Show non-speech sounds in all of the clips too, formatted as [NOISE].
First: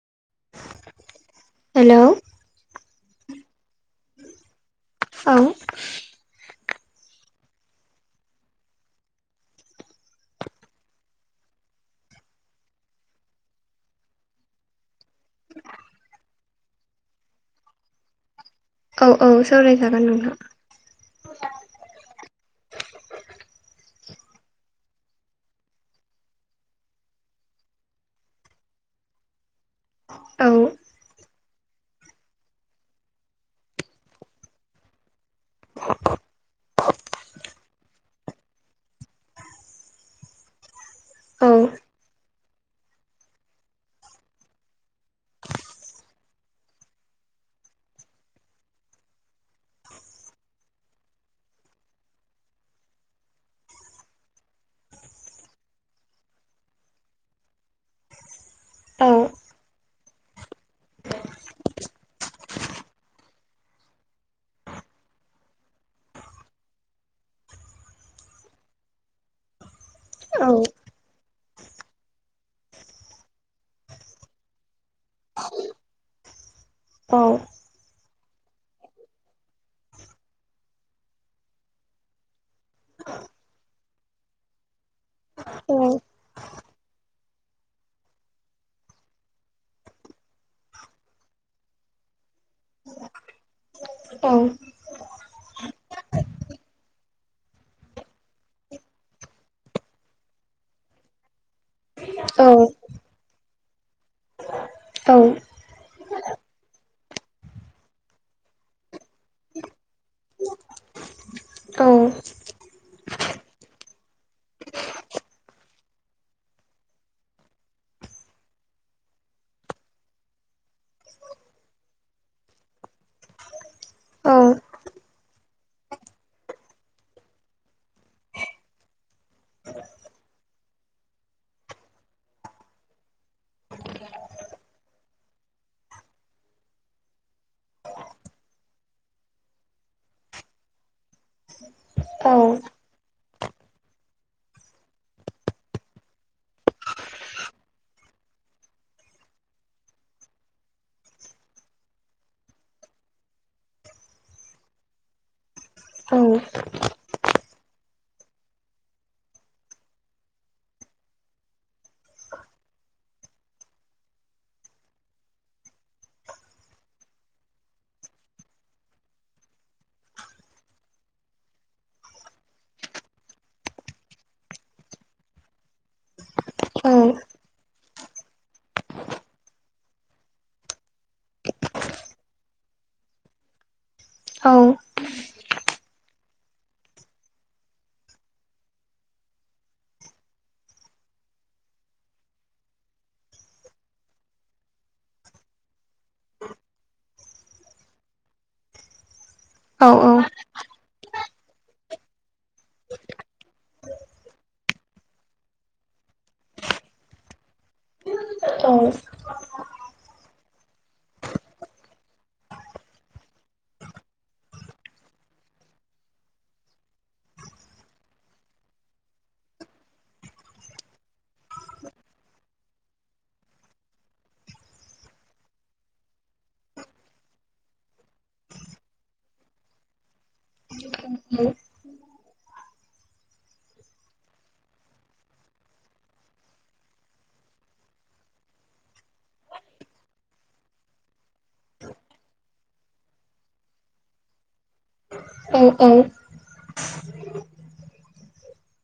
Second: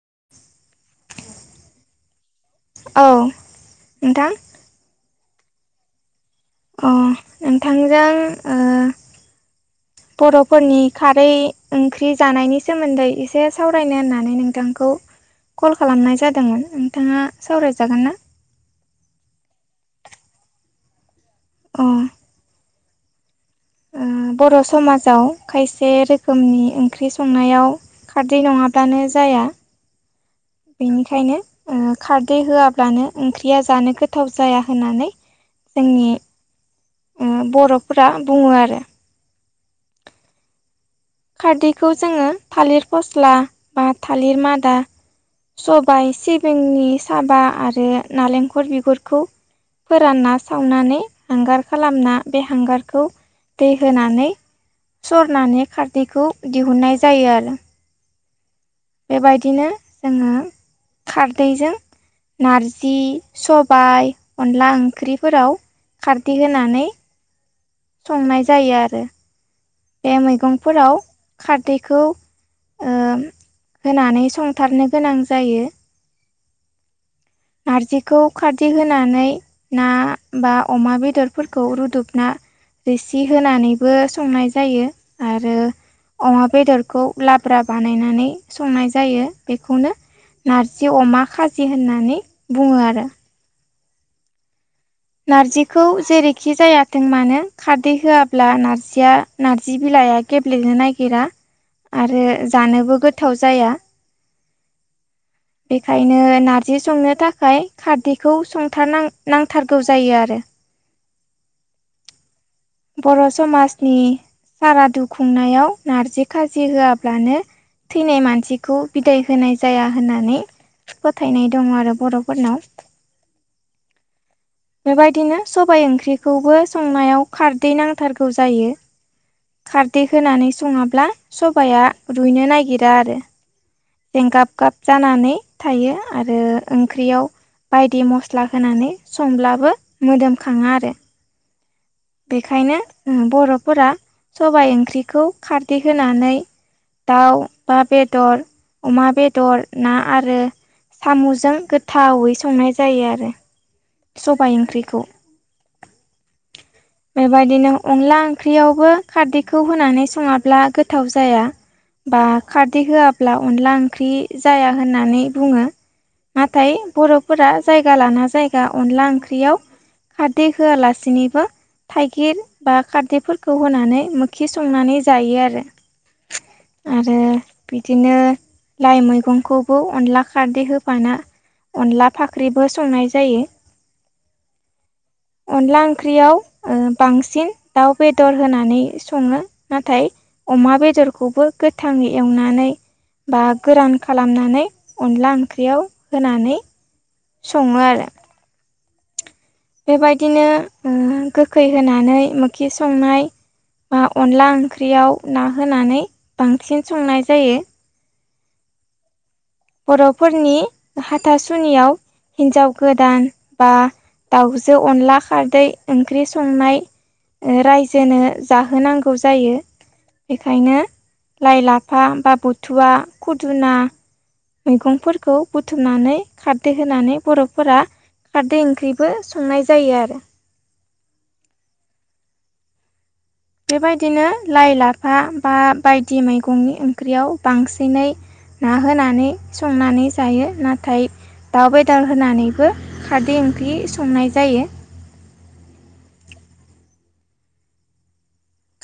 [INAUDIBLE] Hello औ नोंथां औ अ नोंथांजों ओ बरफोरनि खारै ओंख्रि जानायनि सोमोन्दै एसे सावरायनो होननानै नोंथांखौ कल खालामनाय जादोंमोन नोंथाङा सावरायजागोन ना औ औ सावरायजागोन नोंथां अ ओ बर समाजाव खायसे रोखोमनि ओंख्रि संनायाव खारदै नङाब्लानो जाया औ बेनिखायनो ओ खारदै होआब्लानो ओंख्रिया जानो गोथाव जाया होननानै जोंनि ओम बरफोरा बुङो आरो औ खारदैखौ जोङो थालिर फस्ला बा थालिर मादा सबाय सिबिंनि साबा आरो नालेंखर बिगुरखौ फोरानना सावनानै हांगार खालामना बे हांगारखौ दै होनानै सरनानै खारदैखौ दिहुननाय जायो आरो औ बेबायदिनो जोङो खारदैजों नारजि सबाय अनला ओंख्रिफोराव खारदि होनानै संनाय जायो आरो बे औ मैगंफोराव खारदैखौ ओ होनानै संथारनो गोनां जायो औ नारजिखौ खारदि होनानै ना बा अमा बेदरफोरखौ रुदबना रोसि होनानैबो संनाय जायो आरो औ अमा बेदरखौ लाब्रा बानायनानै संनाय जायो बेखौनो नारजि अमा खाजि होननानै बुङो आरो औ नारजिखौ जेरैखि जायाथों मानो खारदै होआब्ला नारजिया नारजि बिलाइया गेब्लेनो नागिरा आरो औ जानोबो गोथाव जाया औ बेखायनो नारजि संनो थाखाय खारदैखौ संथार नां-नांथारगौ जायो आरो [INAUDIBLE] औ बर' समासनि सारादु खुंनायाव नारजि खाजि होआब्लानो थैनाय मानसिखौ बिदाय होनाय जाया होननानै फोथायनाय दङ आरो बर'फोरनाव बेबायदिनो सबाय ओंख्रिखौबो संनायाव खारदै नांथारगौ जायो खारदै होनानै सङाब्ला सबाया रुयनो नागिरा आरो जेंगाब गाब जानानै थायो आरो ओंख्रियाव बायदि मस्ला होनानै संब्लाबो मोदोमखाङा आरो बेखायनो ओ बर'फोरा सबाइ ओंख्रिखौ खारदै होनानै दाउ बा बेदर अमा बेदर ना आरो साम'जों गोथावै संनाय जायो आरो सबाइ ओंख्रिखौ औ बेबायदिनो अनला ओंख्रियावबो खारदैखौ होनानै सङाब्ला गोथाव जाया बा खारदै होआब्ला अनला ओंख्रि जाया होननानै बुङो नाथाय बर'फोरा जायगा लाना जायगा अनला ओंख्रियाव खारदै होआलासिनोबो थाइगिर बा खारदैफोरखौ होनानै मोखि संनानै जायो आरो औ आरो बिदिनो लाइ मैगंखौबो अनला खारदै होफाना अनला फाख्रिबो संनाय जायो अनला ओंख्रियाव ओ बांसिन दाउ बेदर होनानै सङो नाथाय अमा बेदरखौबो गोथाङै एवनानै बा गोरान खालामनानै अनला ओंख्रियाव होनानै सङो आरो बेबायदिनो ओ गोखै होनानै मोखि संनाय बा अनला ओंख्रियाव ना होनानै बांसिन संनाय जायो औ बर'फोरनि हाथासुनियाव हिनजाव गोदान बा दाउजो अनला खारदै ओंख्रि संनाय रायजोनो जाहोनांगौ जायो बेखायनो लाइ लाफा बा बुथुवा खुदुना मैगंफोरखौ बुथुमनानै खारदै होनानै बर'फोरा खारदै ओंख्रिबो संनाय जायो आरो बे बेबायदिनो लाइ लाफा बा बायदि मैगंनि ओंख्रियाव बांसिनै ना होनानै संनानै जायो नाथाय दाउ बेदर होनानैबो खारदै ओंख्रि संनाय जायो औ औ [UNINTELLIGIBLE]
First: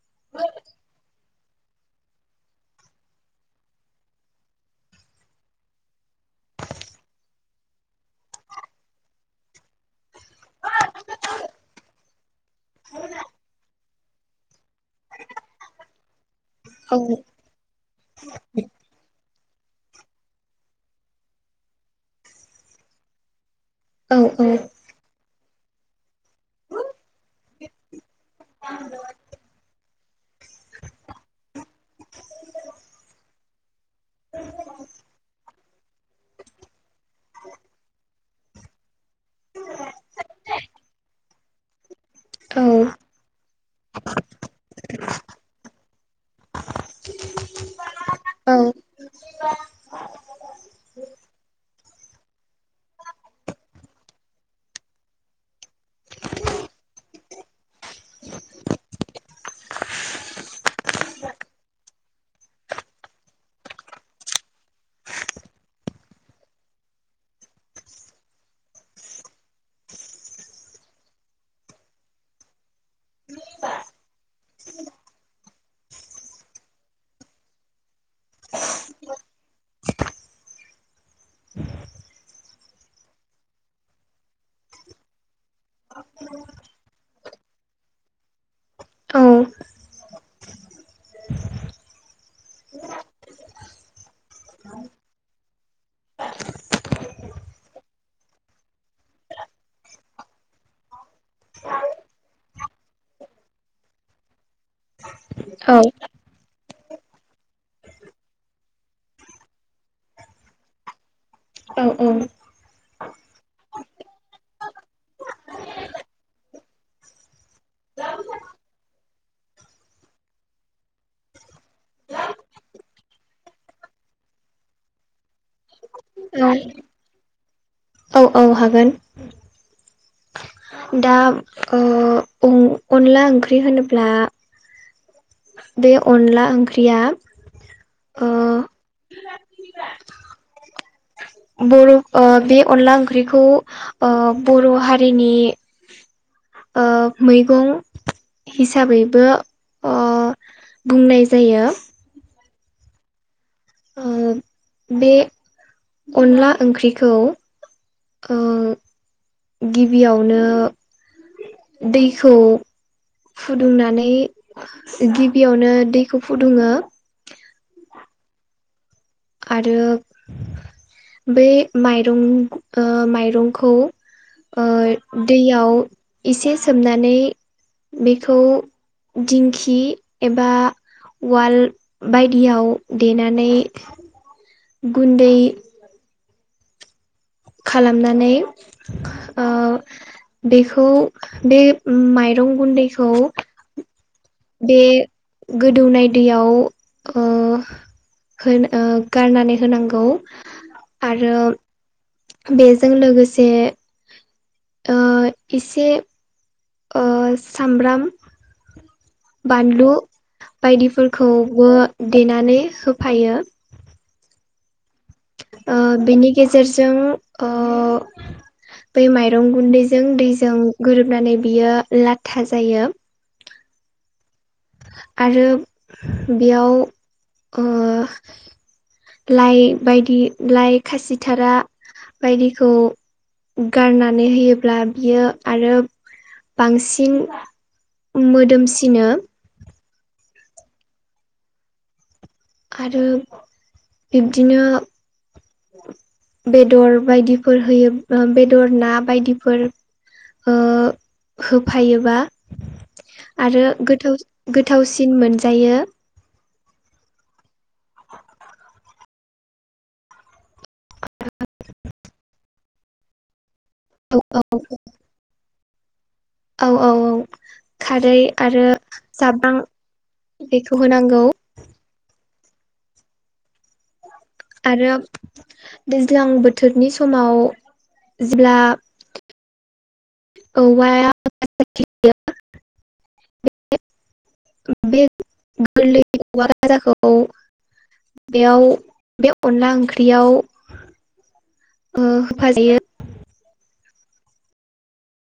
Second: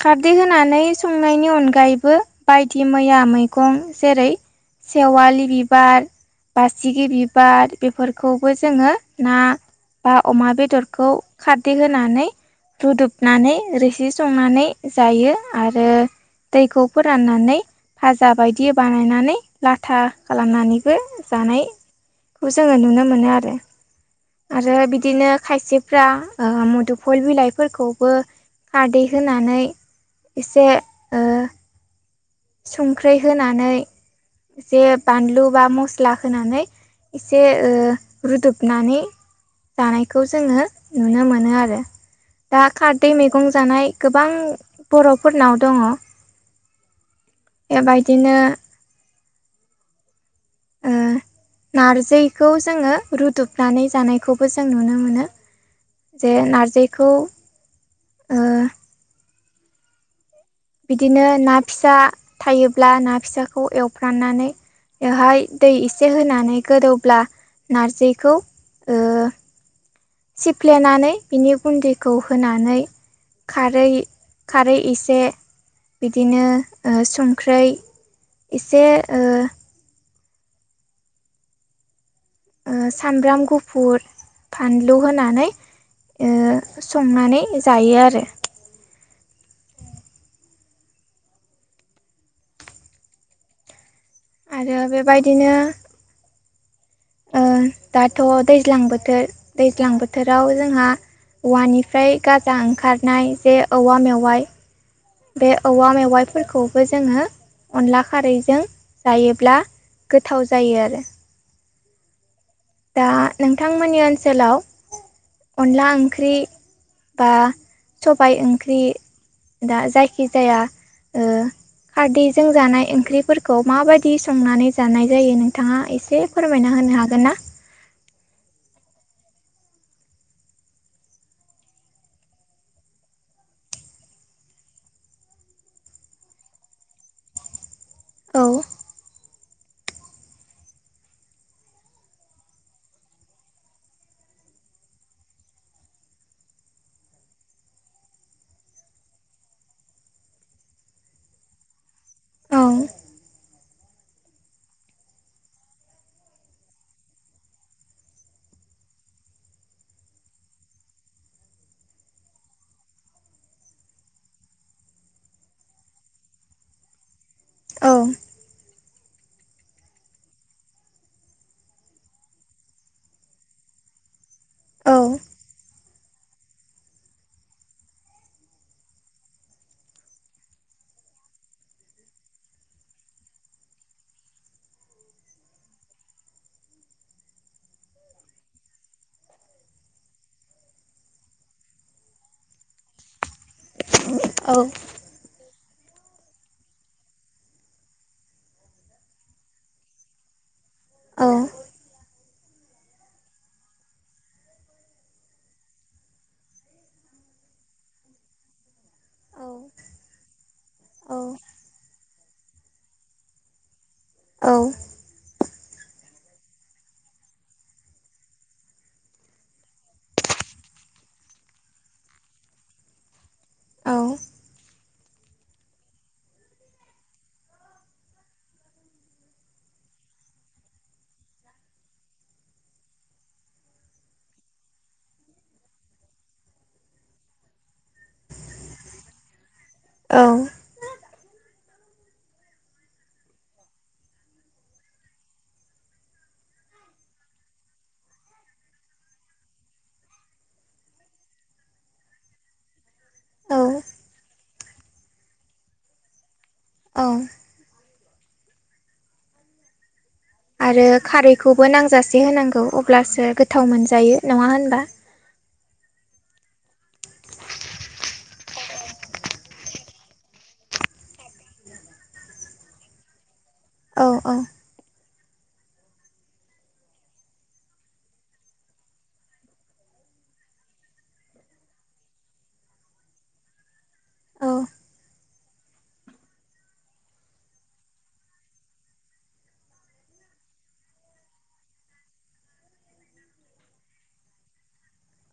खारदै होनानै संनायनि अनगायैबो बायदिमैया मैगं जेरै सेवालि बिबार बासिगि बिबार बेफोरखौबो जोङो ना बा अमा बेदरखौ खारदै होनानै रुदुबनानै रोसि संनानै जायो आरो दैखौ फोराननानै भाजा बायदि बानायनानै लाथा खालामनानैबो जानाय खौ जोङो नुनो मोनो आरो आरो बिदिनो खायसेफ्रा ओ मुदुफल बिलाइफोरखौबो खारदै होनानै एसे ओ संख्रि होनानै जे बानलु बा मस्ला होनानै एसे ओ रुदुबनानै जानायखौ जोङो नुनो मोनो आरो दा खारदै मैगं जानाय गोबां बर'फोरनाव दङ एबायदिनो ओ नारजिखौ जोङो रुदबनानै जानायखौबो जों नुनो मोनो जे नारजिखौ ओ बिदिनो ना फिसा थायोब्ला ना फिसाखौ एवफ्राननानै बेवहाय दै एसे होनानै गोदौब्ला नारजिखौ ओ सिफ्लेनानै बिनि गुन्दैखौ होनानै खारै खारै इसे बिदिनो संख्रै इसे ओ ओ सामब्राम गुफुर फानलु होनानै ओ संनानै जायो आरो आरो बेबायदिनो ओ दाथ' दैज्लां बोथोर दैज्लां बोथोराव जोंहा औवानिफ्राय गाजा ओंखारनाय जे औवा मेवाइ बे औवा मेवाइफोरखौ खौ जोङो अनला खारैजों जायोब्ला गोथाव जायो आरो औ औ दा नोंथांमोननि ओनसोलाव अनला ओंख्रि बा सबाय ओंख्रि दा जायखि जाया ओ खारदैजों जानाय ओंख्रिफोरखौ माबायदि संनानै जानाय जायो नोंथाङा एसे फोरमायना हो मान हागोन ना? औ हागोन दा ओ अन-अनला ओंख्रि होनोब्ला बे अनला ओंख्रिया ओ औ बर' ओ बे अनला ओंख्रिखौ ओ बर' हारिनि ओ मैगं हिसाबैबो ओ बुंनाय जायो। औ ओ बे अनला ओंख्रिखौ ओ गिबियावनो दैखौ फुदुंनानै गिबियावनो दैखौ फुदुङो औ आरो बेै माइरं ओ माइरंखौ ओ औ औ दैयाव एसे सोमनानै बेखौ दिंखि एबा वाल बायदियाव दैनानै गुन्दै खालामनानै बेखौ ओ बे माइ रं गुन्दैखौ बे गोदौनाय दैयाव ओ होनो गारनानै होनांगौ औ आरो बेजों लोगोसे ओ एसे ओ सामब्राम बानलु बायदिफोरखौबो देनानै होफायो। औ ओ बिनि गेजेरजों ओ बै माइरं गुन्दैजों दैजों गोरोबनानै बियो लाथा जायो। औ आरो बेयाव ओ लाइ बायदि लाइ खासिथारा बायदिखौ गारनानै होयोब्ला बियो आरो बांसिन मोदोमसिनो औ आरो बिब्दिनो बेदर बायदिफोर होयोब्ला बेदर ना बायदिफोर ओ होफायोबा औ आरो गोथाव गोथावसिन मोनजायो। औ आरो खारैखौबो नांजासे होनांगौ अब्लासो गो गोथाव मोनजायो नङा होनबा? औ औ औ खारै आरो जाब्रां बेखौ होनांगौ औ औ आरो दैज्लां बोथोरनि समाव जेब्ला औवाया [UNINTELLIGIBLE] औ [UNINTELLIGIBLE] बेयाव बे अनला ओंख्रियाव ओ होफाजायो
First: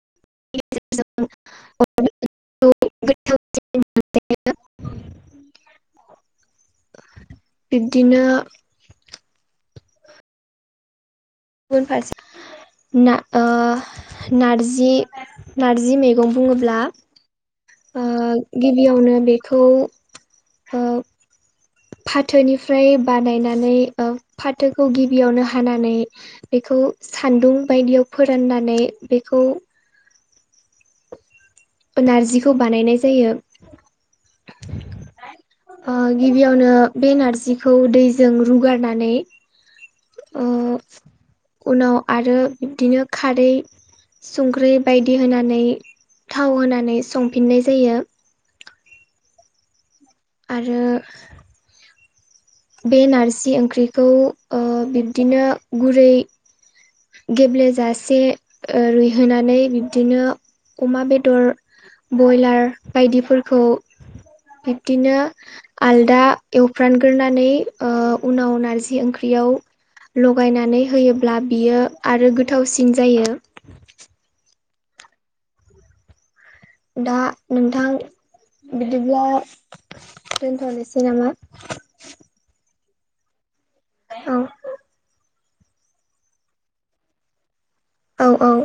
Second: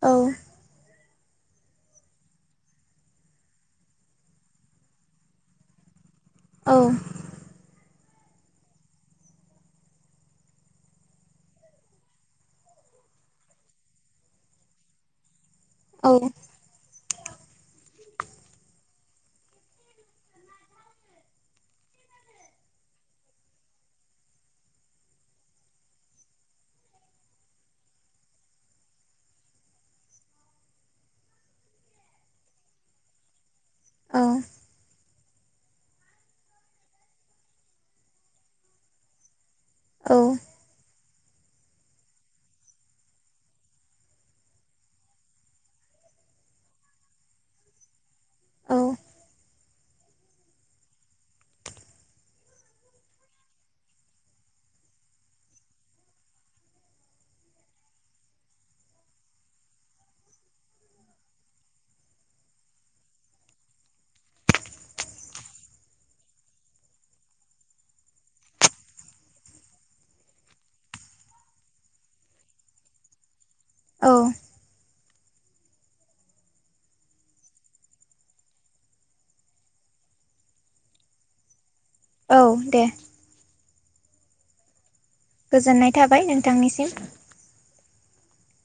औ [UNINTELLIGIBLE] [UNINTELLIGIBLE] बिब्दिनो गुबुन फारसे नार ओ नारजि नारजि औ मैगं बुङोब्ला ओ गिबियावनो बेखौ ओ फाथोनिफ्राय बानायनानै फाथोखौ गिबियावनो हानानै बेखौ खौ सान्दुं बायदियाव फोराननानै बेखौ नारजिखौ बानायनाय जायो। औ ओ गिबियावनो बे नारजिखौ दैजों रुगारनानै औ ओ उनाव आरो बिब्दिनो खारै संख्रि बायदि होनानै थाव होनानै संफिननाय जायो। औ आरो बे नारजि ओंख्रिखौ ओ बिब्दिनो गुरै गेब्लेेजासे रुइहोनानै बिब्दिनो अमा बेदर बयलार बायदिफोरखौ बिब्दिनो आलदा एवफ्रामग्रोना नै ओ उनाव नारजि ओंख्रियाव लगायनानै होयोब्ला बियो आरो गोथावसिन जायो औ दा नोंथां बिदिब्ला दोनथ'नोसै नामा औ दे औ गोजोननाय थाबाय नोंथांनिसिम औ औ